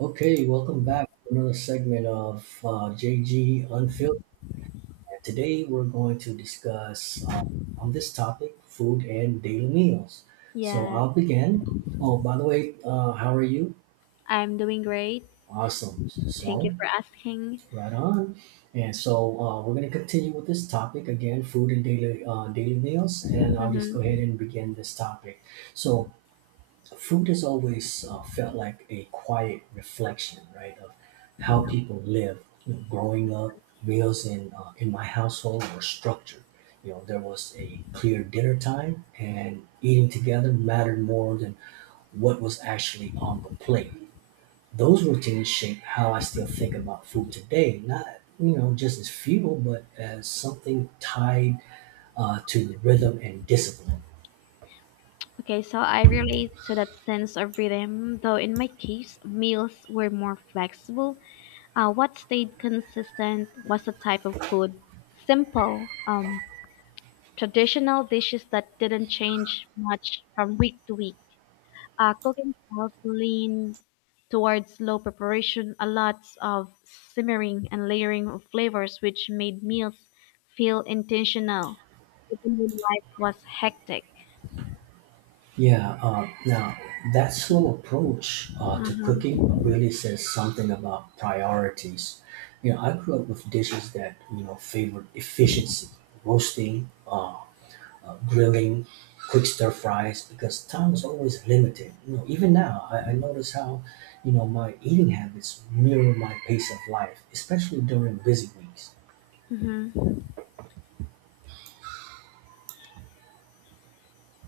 Okay, welcome back to another segment of JG Unfiltered. And Today we're going to discuss on this topic food and daily meals. So Yes, I'll begin. Oh, by the way, how are you? I'm doing great. Awesome. Thank you So, for asking. right on. And so we're going to continue with this topic again food and daily meals. And I'll just go hmm ahead and begin this topic. So, food has always felt like a quiet reflection, right, of how people live. You know, growing up, meals in my household were structured. You know, there was a clear dinner time, and eating together mattered more than what was actually on the plate. Those routines shape how I still think about food today. Not you know just as fuel, but as something tied to rhythm and discipline. Okay, so I relate to that sense of rhythm, though in my case, meals were more flexible. What stayed consistent was the type of food. Simple, traditional dishes that didn't change much from week to week. Cooking styles lean towards slow preparation, a lot of simmering and layering of flavors, which made meals feel intentional, even when life was hectic. Yeah, now that slow approach to Uh-huh. cooking really says something about priorities. You know, I grew up with dishes that, you know, favored efficiency, roasting, grilling, quick stir fries, because time was always limited. You know, even now, I notice how, you know, my eating habits mirror my pace of life, especially during busy weeks. hmm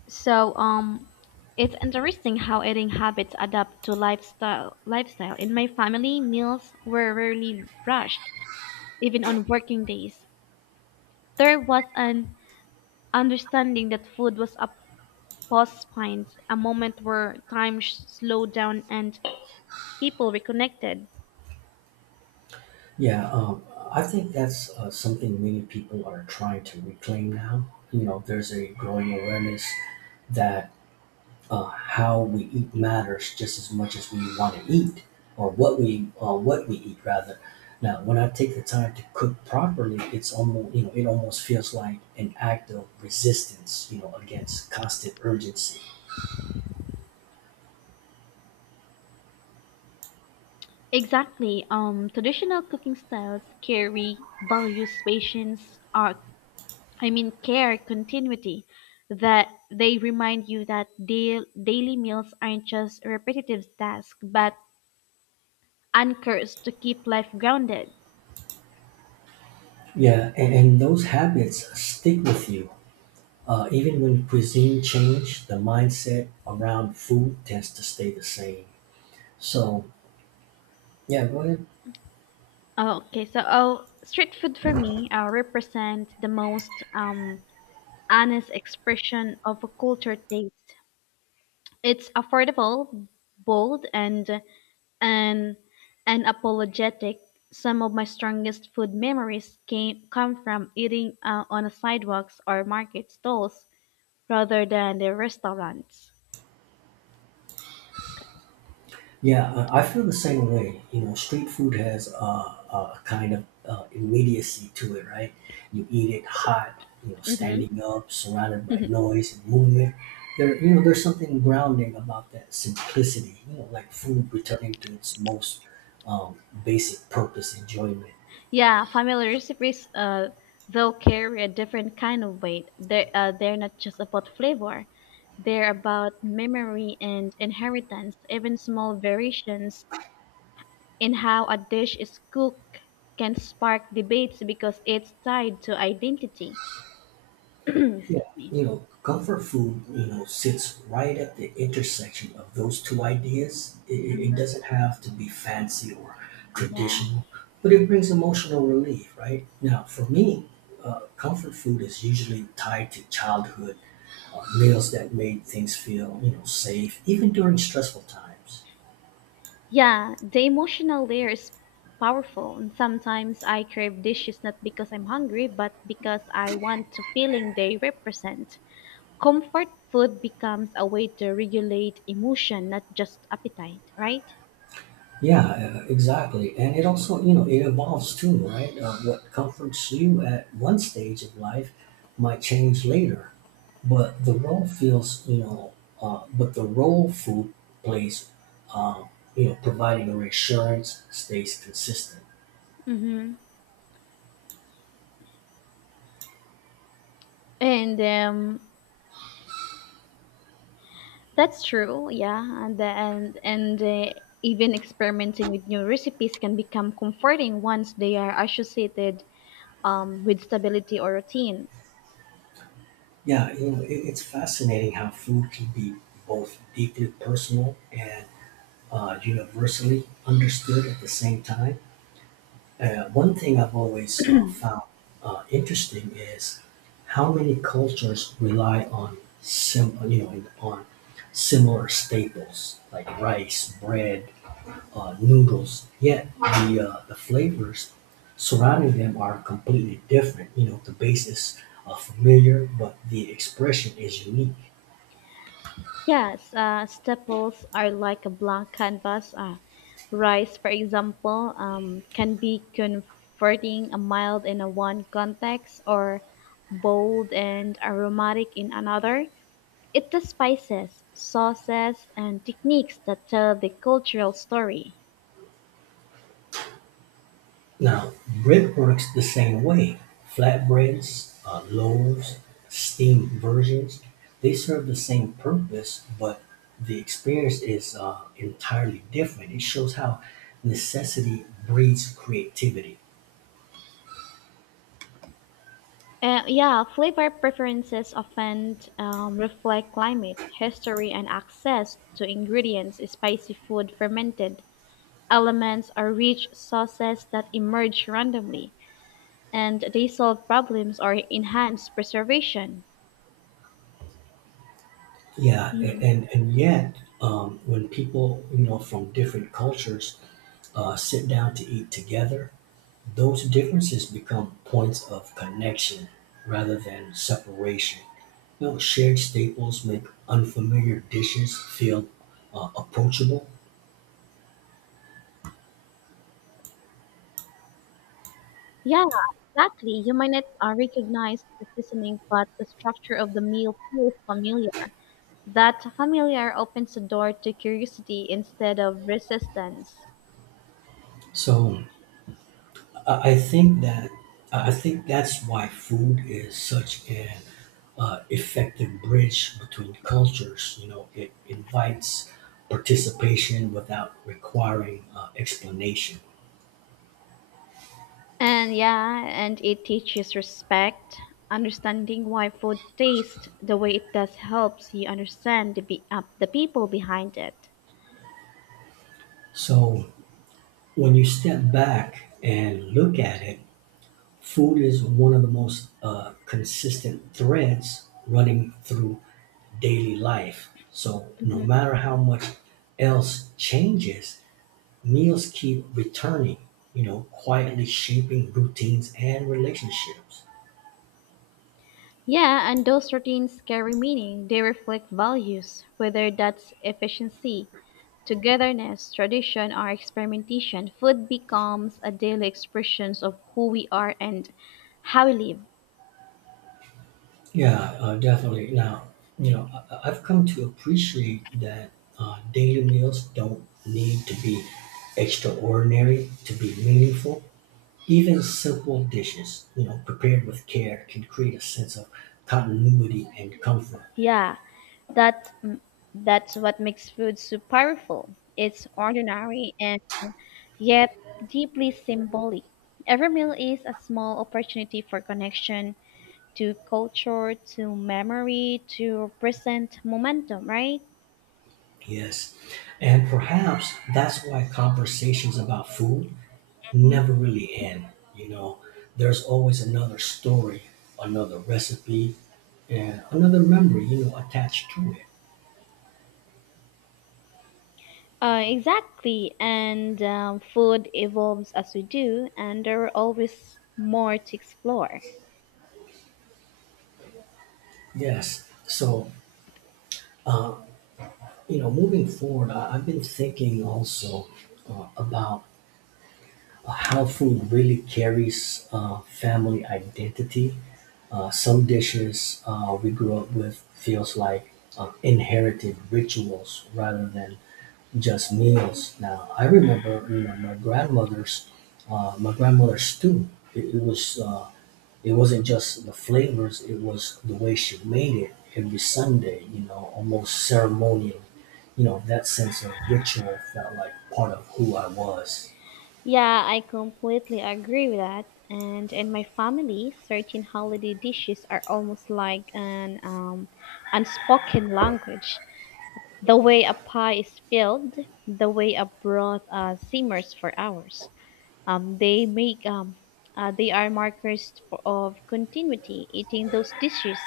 So, it's interesting how eating habits adapt to lifestyle. Lifestyle in my family, meals were rarely rushed, even on working days. There was an understanding that food was a Pause spines, a moment where time slowed down and people reconnected. Yeah, I think that's something many people are trying to reclaim now. You know, there's a growing awareness that how we eat matters just as much as we want to eat, or what we eat rather. Now, when I take the time to cook properly, it's almost you know it almost feels like an act of resistance, you know, against constant urgency. Exactly. Traditional cooking styles carry values, patience, I mean care, continuity. That they remind you that daily meals aren't just repetitive tasks, but anchors to keep life grounded. Yeah, and those habits stick with you. Even when cuisine change, the mindset around food tends to stay the same. So yeah, go ahead. Street food for me represents the most honest expression of a culture taste. It's affordable, bold, and and unapologetic. Some of my strongest food memories came come from eating on a sidewalks or market stalls rather than the restaurants. Yeah, I feel the same way. You know, street food has a kind of immediacy to it, right? You eat it hot, you know, hmm standing up, surrounded by noise and movement. There's something grounding about that simplicity. You know, like food returning to its most um, basic purpose, enjoyment. Yeah, family recipes, though, carry a different kind of weight. They're not just about flavor; they're about memory and inheritance. Even small variations in how a dish is cooked can spark debates because it's tied to identity. Excuse Yeah, me. you know, comfort food, you know, sits right at the intersection of those two ideas. It Mhm. doesn't have to be fancy or Yeah. traditional, but it brings emotional relief, right? Now, for me, comfort food is usually tied to childhood meals that made things feel, you know, safe, even during stressful times. Yeah, the emotional layer is powerful. And sometimes I crave dishes not because I'm hungry, but because I want the feeling they represent. Comfort food becomes a way to regulate emotion, not just appetite, right? Yeah, exactly. And it also, you know, it evolves too, right? What comforts you at one stage of life might change later, but the role feels, you know, but the role food plays, um, you know, providing a reassurance stays consistent. Mm-hmm. And that's true, yeah, and the- and even experimenting with new recipes can become comforting once they are associated with stability or routine. Yeah, you know, it's fascinating how food can be both deeply personal and universally understood at the same time. One thing I've always found interesting is how many cultures rely on on similar staples like rice, bread, noodles. Yet the flavors surrounding them are completely different. You know the base is familiar, but the expression is unique. Yes, staples are like a blank canvas. Rice, for example, can be converting a mild in a one context or bold and aromatic in another. It's the spices, sauces, and techniques that tell the cultural story. Now, bread works the same way. Flatbreads, loaves, steamed versions, they serve the same purpose, but the experience is entirely different. It shows how necessity breeds creativity. Yeah, flavor preferences often reflect climate, history, and access to ingredients. Spicy food fermented elements or rich sauces that emerge randomly, and they solve problems or enhance preservation. Yeah, a- Mhm. and and yet, when people you know from different cultures sit down to eat together, those differences become points of connection rather than separation. You know, shared staples make unfamiliar dishes feel approachable. Yeah, exactly. You might not recognize the seasoning, but the structure of the meal feels familiar. That familiar opens the door to curiosity instead of resistance. So I, I think that I think that's why food is such an effective bridge between cultures. You know, it invites participation without requiring explanation. And yeah, and it teaches respect. Understanding why food tastes the way it does helps you understand the people behind it. So when you step back and look at it, food is one of the most consistent threads running through daily life. So, no hmm matter how much else changes, meals keep returning, you know, quietly shaping routines and relationships. Yeah, and those routines carry meaning. They reflect values, whether that's efficiency, togetherness, tradition, or experimentation. Food becomes a daily expression of who we are and how we live. Yeah, definitely. Now, you know, I've come to appreciate that daily meals don't need to be extraordinary to be meaningful. Even simple dishes, you know, prepared with care can create a sense of continuity and comfort. Yeah, that, mm, that's what makes food so powerful. It's ordinary and yet deeply symbolic, every meal is a small opportunity for connection to culture, to memory, to present momentum, right? Yes. And perhaps that's why conversations about food never really end. You know, there's always another story, another recipe, and another memory, you know, attached to it. Exactly, and food evolves as we do, and there are always more to explore. Yes. So, you know, moving forward, I've been thinking also about how food really carries family identity. Some dishes we grew up with feels like inherited rituals rather than just meals. Now I remember, you know, my grandmother's stew. It, it was uh, it wasn't just the flavors; it was the way she made it every Sunday. You know, almost ceremonial. You know, that sense of ritual felt like part of who I was. Yeah, I completely agree with that. And in my family, certain holiday dishes are almost like an unspoken language. The way a pie is filled, the way a broth simmers for hours. Um, they make um, they are markers for, of continuity. Eating those dishes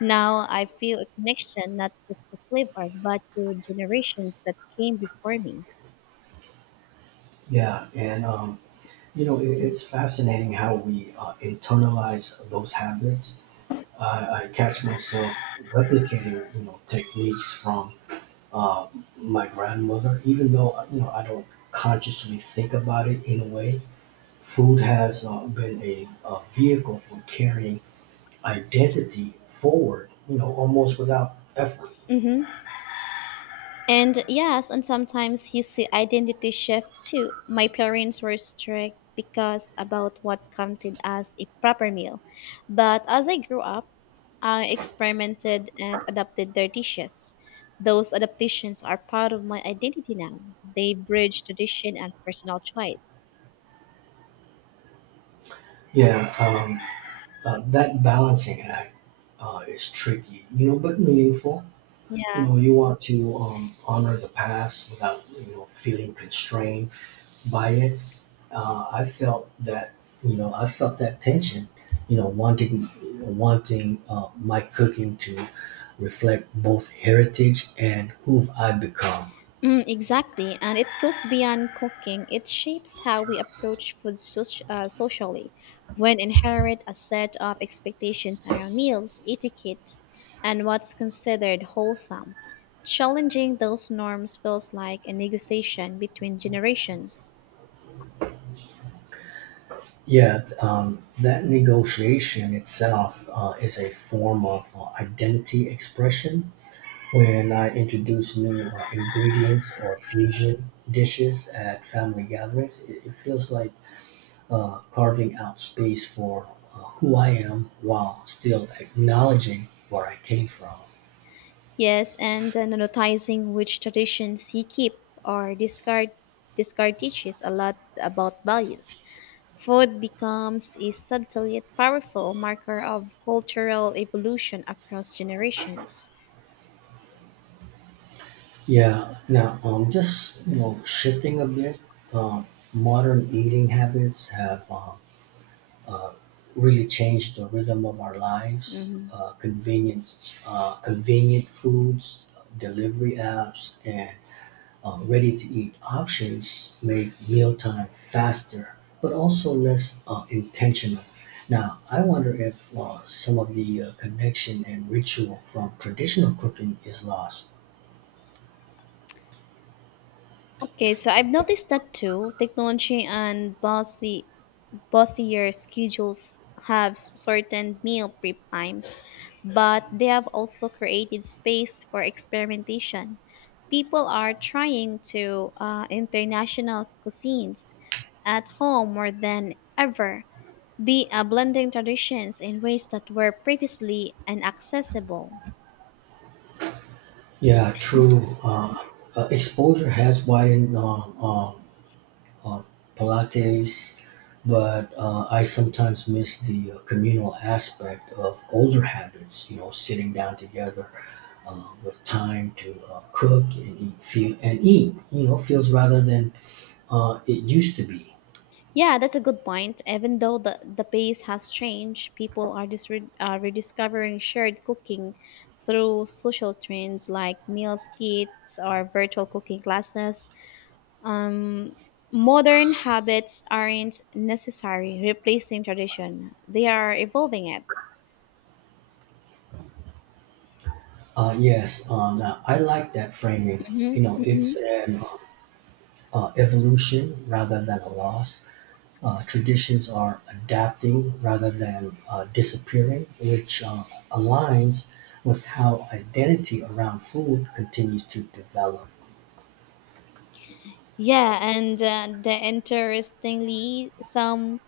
now, I feel a connection not just to flavor but to generations that came before me. Yeah, and you know, it's fascinating how we internalize those habits. I catch myself replicating, you know, techniques from uh, my grandmother, even though you know I don't consciously think about it in a way. Food has been a vehicle for carrying identity forward, you know, almost without effort. hmm And yes, and sometimes you see identity shift too. My parents were strict because about what counted as a proper meal. But as I grew up, I experimented and adapted their dishes. Those adaptations are part of my identity now. They bridge tradition and personal choice. Yeah, that balancing act is tricky, you know, but meaningful. You Yeah. know you want to honor the past without you know feeling constrained by it. Uh, i felt that you know i felt that tension, you know, wanting my cooking to reflect both heritage and who I've become. Mm, exactly, and it goes beyond cooking. It shapes how we approach socially. When inherit a set of expectations around meals, etiquette, and what's considered wholesome, challenging those norms feels like a negotiation between generations. That negotiation itself is a form of identity expression. When I introduce new ingredients or fusion dishes at family gatherings, it feels like carving out space for who I am while still acknowledging where I came from. Yes, and noticing which traditions you keep or discard teaches a lot about values. Food becomes a subtle yet powerful marker of cultural evolution across generations. Yeah, now just you know shifting a bit. Um, modern eating habits have uh, really changed the rhythm of our lives. hmm Uh, convenient foods, delivery apps, and ready-to-eat options make mealtime faster, but also less intentional. Now, I wonder if some of the connection and ritual from traditional cooking is lost. Okay, so I've noticed that too. Technology and bossier schedules have shortened meal prep times, but they have also created space for experimentation. People are trying to international cuisines at home more than ever. They are blending traditions in ways that were previously inaccessible. Yeah, true. Exposure has widened uh, Pilates, but I sometimes miss the communal aspect of older habits, you know, sitting down together with time to cook and eat, feel, and eat, you know, feels rather than it used to be. Yeah, that's a good point. Even though the pace has changed, people are rediscovering shared cooking through social trends like meal kits or virtual cooking classes. Um, Modern habits aren't necessary replacing tradition, they are evolving it. Yes, now I like that framing. hmm You know, hmm it's an evolution rather than a loss. Uh, traditions are adapting rather than disappearing, which aligns with how identity around food continues to develop. Yeah, and the interestingly, some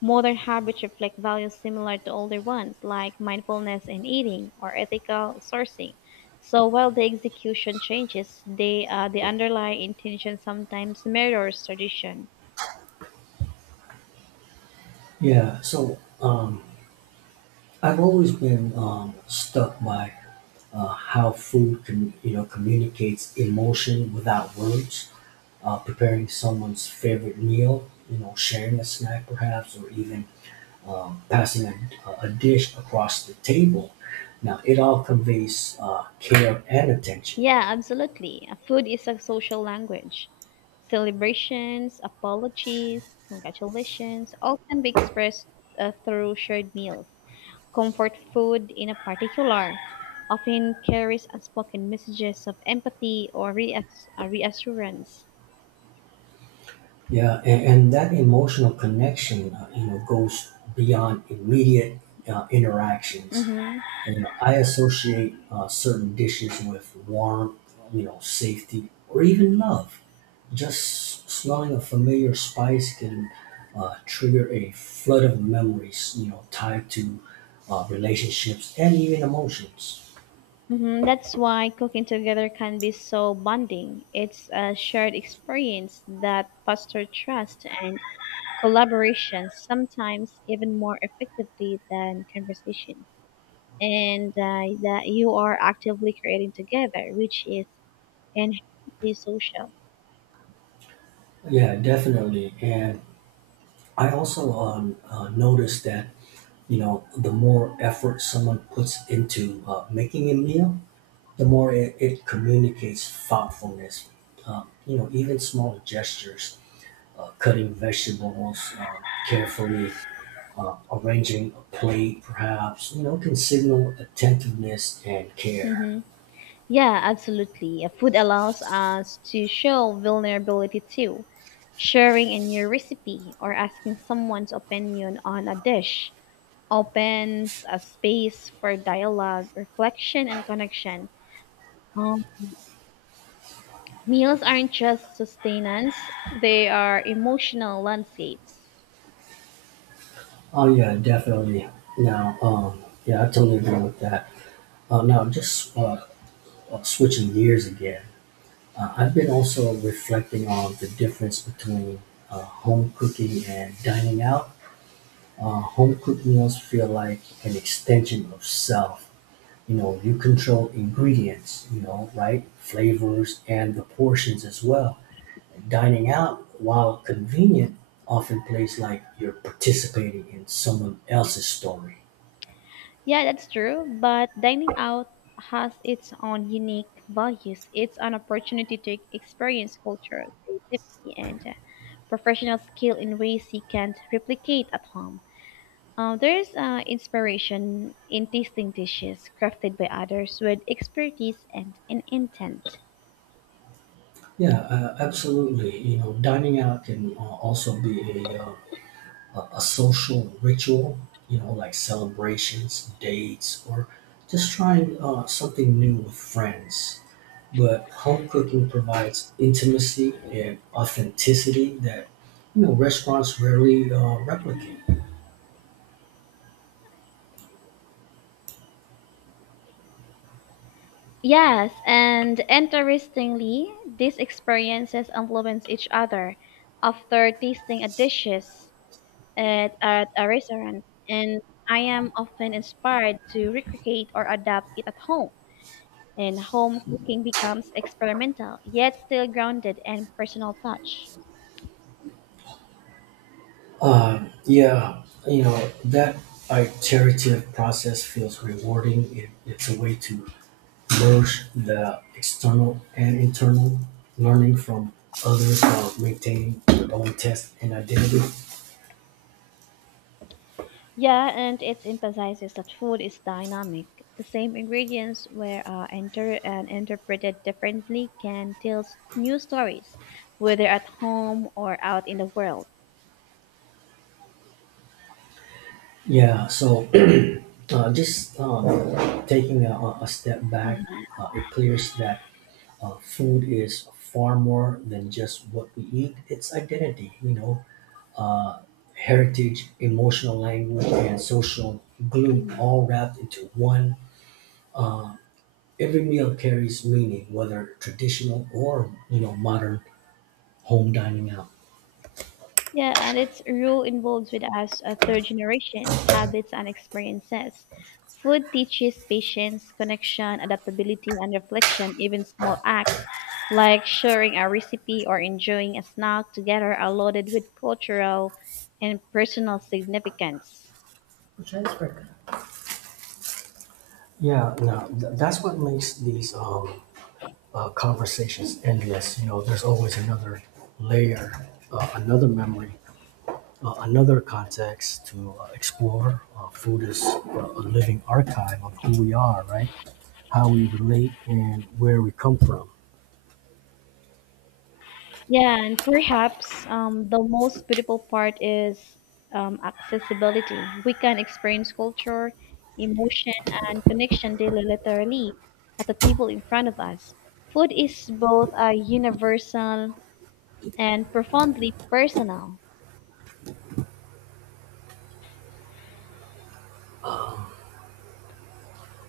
modern habits reflect values similar to older ones, like mindfulness in eating or ethical sourcing. So while the execution changes, the underlying intention sometimes mirrors tradition. Yeah, so I've always been stuck by how food can, you know, communicates emotion without words. Preparing someone's favorite meal, you know, sharing a snack perhaps, or even passing a dish across the table. Now, it all conveys care and attention. Yeah, absolutely. Food is a social language. Celebrations, apologies, congratulations, all can be expressed through shared meals. Comfort food, in a particular, often carries unspoken messages of empathy or reassurance. Yeah, and that emotional connection, you know, goes beyond immediate interactions. hmm You know, I associate certain dishes with warmth, you know, safety, or even love. Just smelling a familiar spice can trigger a flood of memories, you know, tied to relationships and even emotions. That's why cooking together can be so bonding. It's a shared experience that fosters trust and collaboration, sometimes even more effectively than conversation. And that you are actively creating together, which is inherently social. Yeah, definitely. And I also noticed that, you know, the more effort someone puts into making a meal, the more it communicates thoughtfulness. You know, even small gestures, cutting vegetables carefully, arranging a plate, perhaps, you know, can signal attentiveness and care. hmm Yeah, absolutely. Food allows us to show vulnerability too. Sharing a new recipe or asking someone's opinion on a dish opens a space for dialogue, reflection, and connection. Um, Meals aren't just sustenance, they are emotional landscapes. Oh, yeah, definitely. Now, yeah, I totally agree with that. Now, just switching gears again, I've been also reflecting on the difference between home cooking and dining out. Home cooked meals feel like an extension of self. You know, you control ingredients, you know, right? Flavors and the portions as well. Dining out, while convenient, often plays like you're participating in someone else's story. Yeah, that's true. But dining out has its own unique values. It's an opportunity to experience culture, creativity, and professional skill in ways you can't replicate at home. There's inspiration in tasting dishes crafted by others with expertise and an intent. Yeah, absolutely. You know, dining out can also be a, uh, a social ritual, you know, like celebrations, dates, or just trying something new with friends. But home cooking provides intimacy and authenticity that you know restaurants rarely replicate. Yes, and interestingly, these experiences influence each other. After tasting a dishes, at a restaurant, and I am often inspired to recreate or adapt it at home. And home cooking becomes experimental, yet still grounded and personal touch. Yeah, you know that iterative process feels rewarding. It's a way to merge the external and internal, learning from others while maintaining your own taste and identity. Yeah, and it emphasizes that food is dynamic. The same ingredients were enter and interpreted differently can tell new stories, whether at home or out in the world. Yeah, so just taking a step back, it clears that food is far more than just what we eat. It's identity, you know, uh, heritage, emotional language, and social glue all wrapped into one. Every meal carries meaning, whether traditional or you know modern, home, dining out. Yeah, and its rule involves with us third generations, habits and experiences. Food teaches patience, connection, adaptability, and reflection. Even small acts like sharing a recipe or enjoying a snack together are loaded with cultural and personal significance. Correct. Yeah, no, th- That's what makes these conversations endless. You know, there's always another layer, another memory, another context to explore. Food is a living archive of who we are, right? How we relate and where we come from. Yeah, and perhaps the most beautiful part is accessibility. We can experience culture, emotion, and connection daily, literally, at the table in front of us. Food is both a universal and profoundly personal.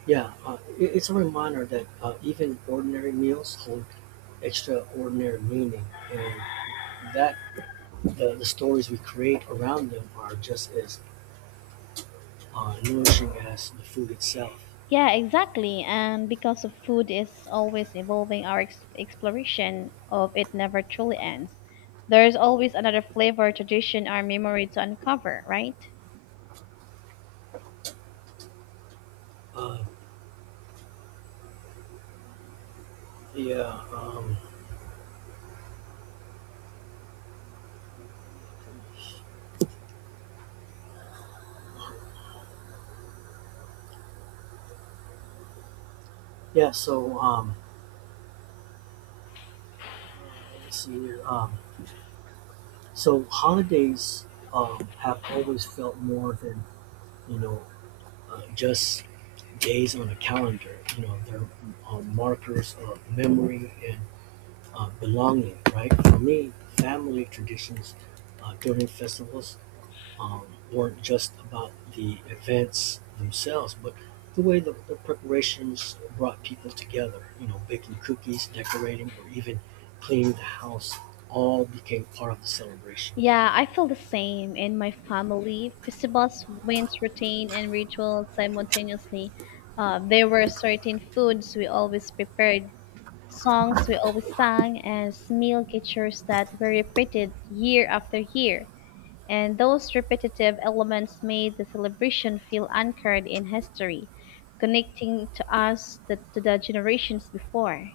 Yeah, it's a reminder that even ordinary meals hold extraordinary meaning, and that the stories we create around them are just as nourishing as the food itself. Yeah, exactly. And because of food is always evolving, our exploration of it never truly ends. There is always another flavor, tradition, or memory to uncover, right? Uh, yeah, yeah. So let's see here. So holidays have always felt more than you know just days on a calendar. You know, they're markers of memory and belonging. Right? For me, family traditions during festivals um, weren't just about the events themselves, but the way the preparations brought people together. You know, baking cookies, decorating, or even cleaning the house all became part of the celebration. Yeah, I feel the same. In my family, festivals, went routine, and rituals simultaneously. There were certain foods we always prepared, songs we always sang, and meal gestures that were repeated year after year. And those repetitive elements made the celebration feel anchored in history, connecting to us, the, to the generations before.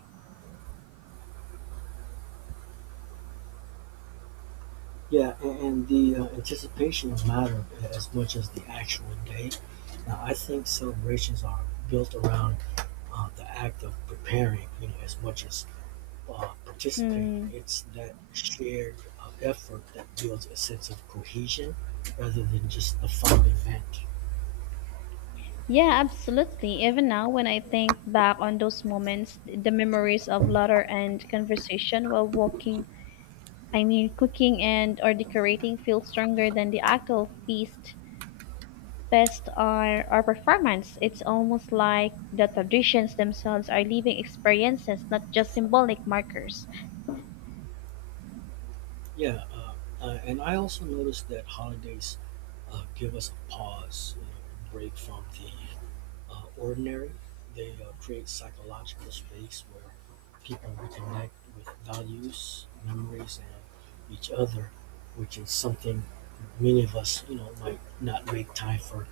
Yeah, and the anticipation mattered as much as the actual date. Now, I think celebrations are built around the act of preparing, you know, as much as participating. Hmm. It's that shared effort that builds a sense of cohesion rather than just a fun event. Yeah, absolutely. Even now, when I think back on those moments, the memories of laughter and conversation while walking, I mean, cooking and or decorating feel stronger than the actual feast, or performance. It's almost like the traditions themselves are living experiences, not just symbolic markers. Yeah, and I also noticed that holidays give us a pause, you know, a break from the ordinary. They create psychological space where people reconnect with values, memories, and each other, which is something many of us, you know, might not make time for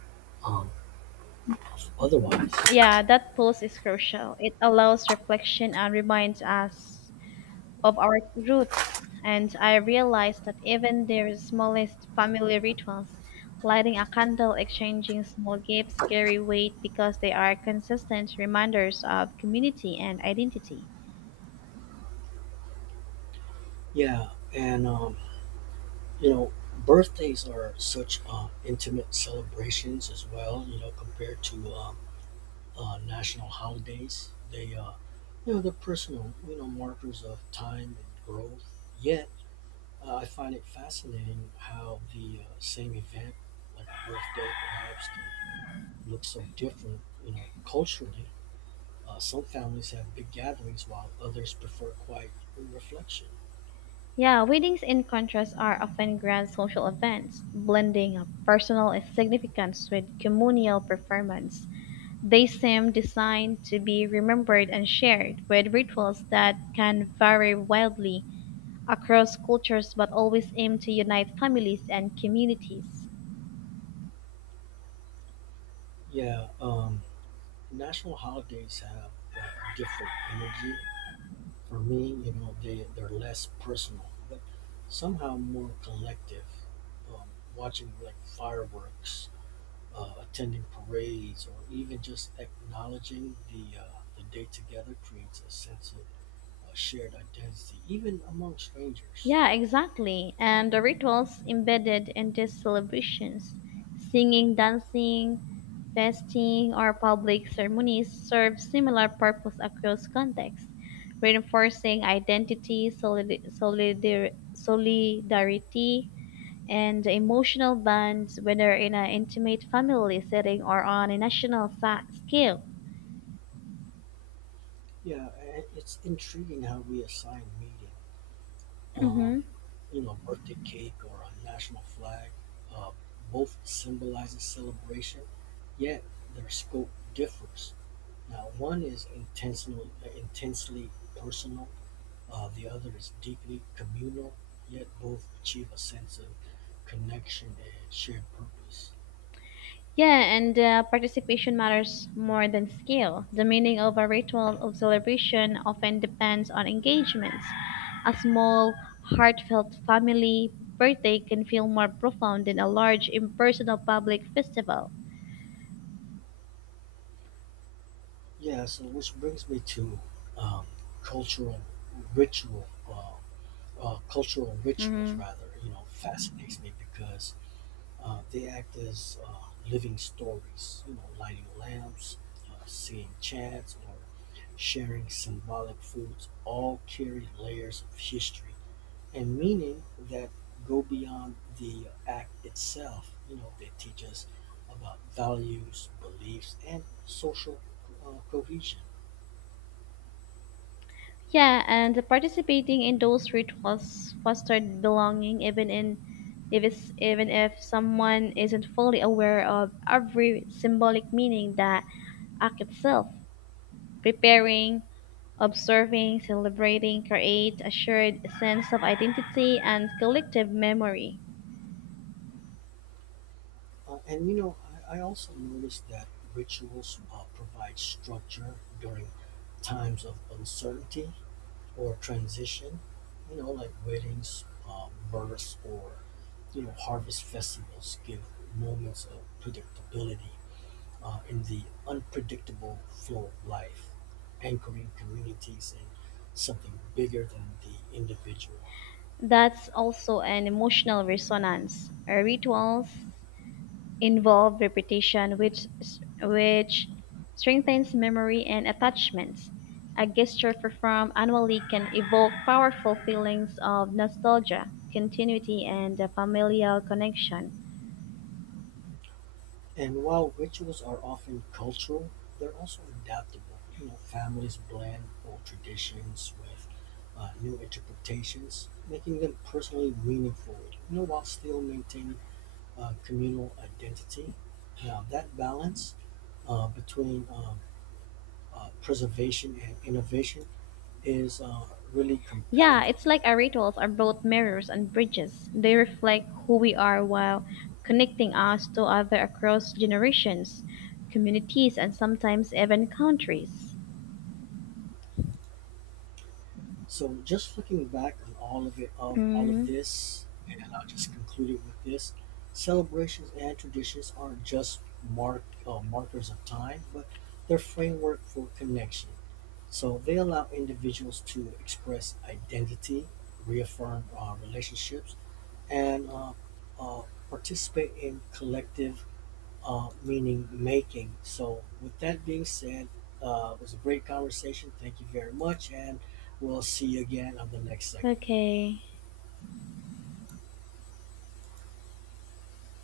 um, Yes. otherwise. Yeah, that pulse is crucial. It allows reflection and reminds us of our roots, and I realized that even their smallest family rituals, lighting a candle, exchanging small gifts, carry weight because they are consistent reminders of community and identity. Yeah, and you know, birthdays are such intimate celebrations as well. You know, compared to national holidays, they're personal. You know, markers of time and growth. Yet I find it fascinating how the same event, like a birthday perhaps, can look so different, you know, culturally. Some families have big gatherings while others prefer quiet reflection. Yeah, weddings, in contrast, are often grand social events, blending a personal significance with communal performance. They seem designed to be remembered and shared, with rituals that can vary wildly across cultures but always aim to unite families and communities. Yeah, national holidays have a different energy. For me, you know, they're less personal, but somehow more collective. Um, watching like fireworks, attending parades, or even just acknowledging the day together creates a sense of shared identity, even among strangers. Yeah, exactly. And the rituals embedded in these celebrations, singing, dancing, fasting, or public ceremonies serve similar purpose across contexts, reinforcing identity, solidarity, and the emotional bonds, whether in an intimate family setting or on a national scale. It's intriguing how we assign meaning. Um, Mhm. you know, birthday cake or a national flag, uh, both symbolizes celebration, yet their scope differs. Now, one is intensely personal, the other is deeply communal, yet both achieve a sense of connection and shared purpose. Yeah, and participation matters more than scale. The meaning of a ritual of celebration often depends on engagements. A small, heartfelt family birthday can feel more profound than a large, impersonal public festival. Yeah, so which brings me to um, cultural ritual, uh, cultural rituals hmm rather, you know, fascinates me because they act as living stories, you know, lighting lamps, singing chants, or sharing symbolic foods all carry layers of history and meaning that go beyond the act itself. You know, they teach us about values, beliefs, and social cohesion. Yeah, and participating in those rituals fostered belonging, even in if it's, even if someone isn't fully aware of every symbolic meaning that act itself. Preparing Observing, celebrating create a shared sense of identity and collective memory. And you know, I also noticed that rituals provide structure during times of uncertainty or transition, you know, like weddings, births, or you know, harvest festivals give moments of predictability in the unpredictable flow of life, anchoring communities in something bigger than the individual. That's also an emotional resonance. Our rituals involve repetition, which strengthens memory and attachments. A gesture performed annually can evoke powerful feelings of nostalgia, continuity, and a familial connection. And while rituals are often cultural, they're also adaptable. You know, families blend old traditions with new interpretations, making them personally meaningful, you know, while still maintaining communal identity. That balance between preservation and innovation is really Yeah, compelling. it's like our rituals are both mirrors and bridges. They reflect who we are while connecting us to other across generations, communities, and sometimes even countries. So just looking back on all of it, of all of Mm, this, and I'll just conclude it with this: celebrations and traditions aren't just markers of time, but they're framework for connection. So they allow individuals to express identity, reaffirm relationships, and uh, participate in collective meaning making. So, with that being said, it was a great conversation. Thank you very much, and we'll see you again on the next segment. okay.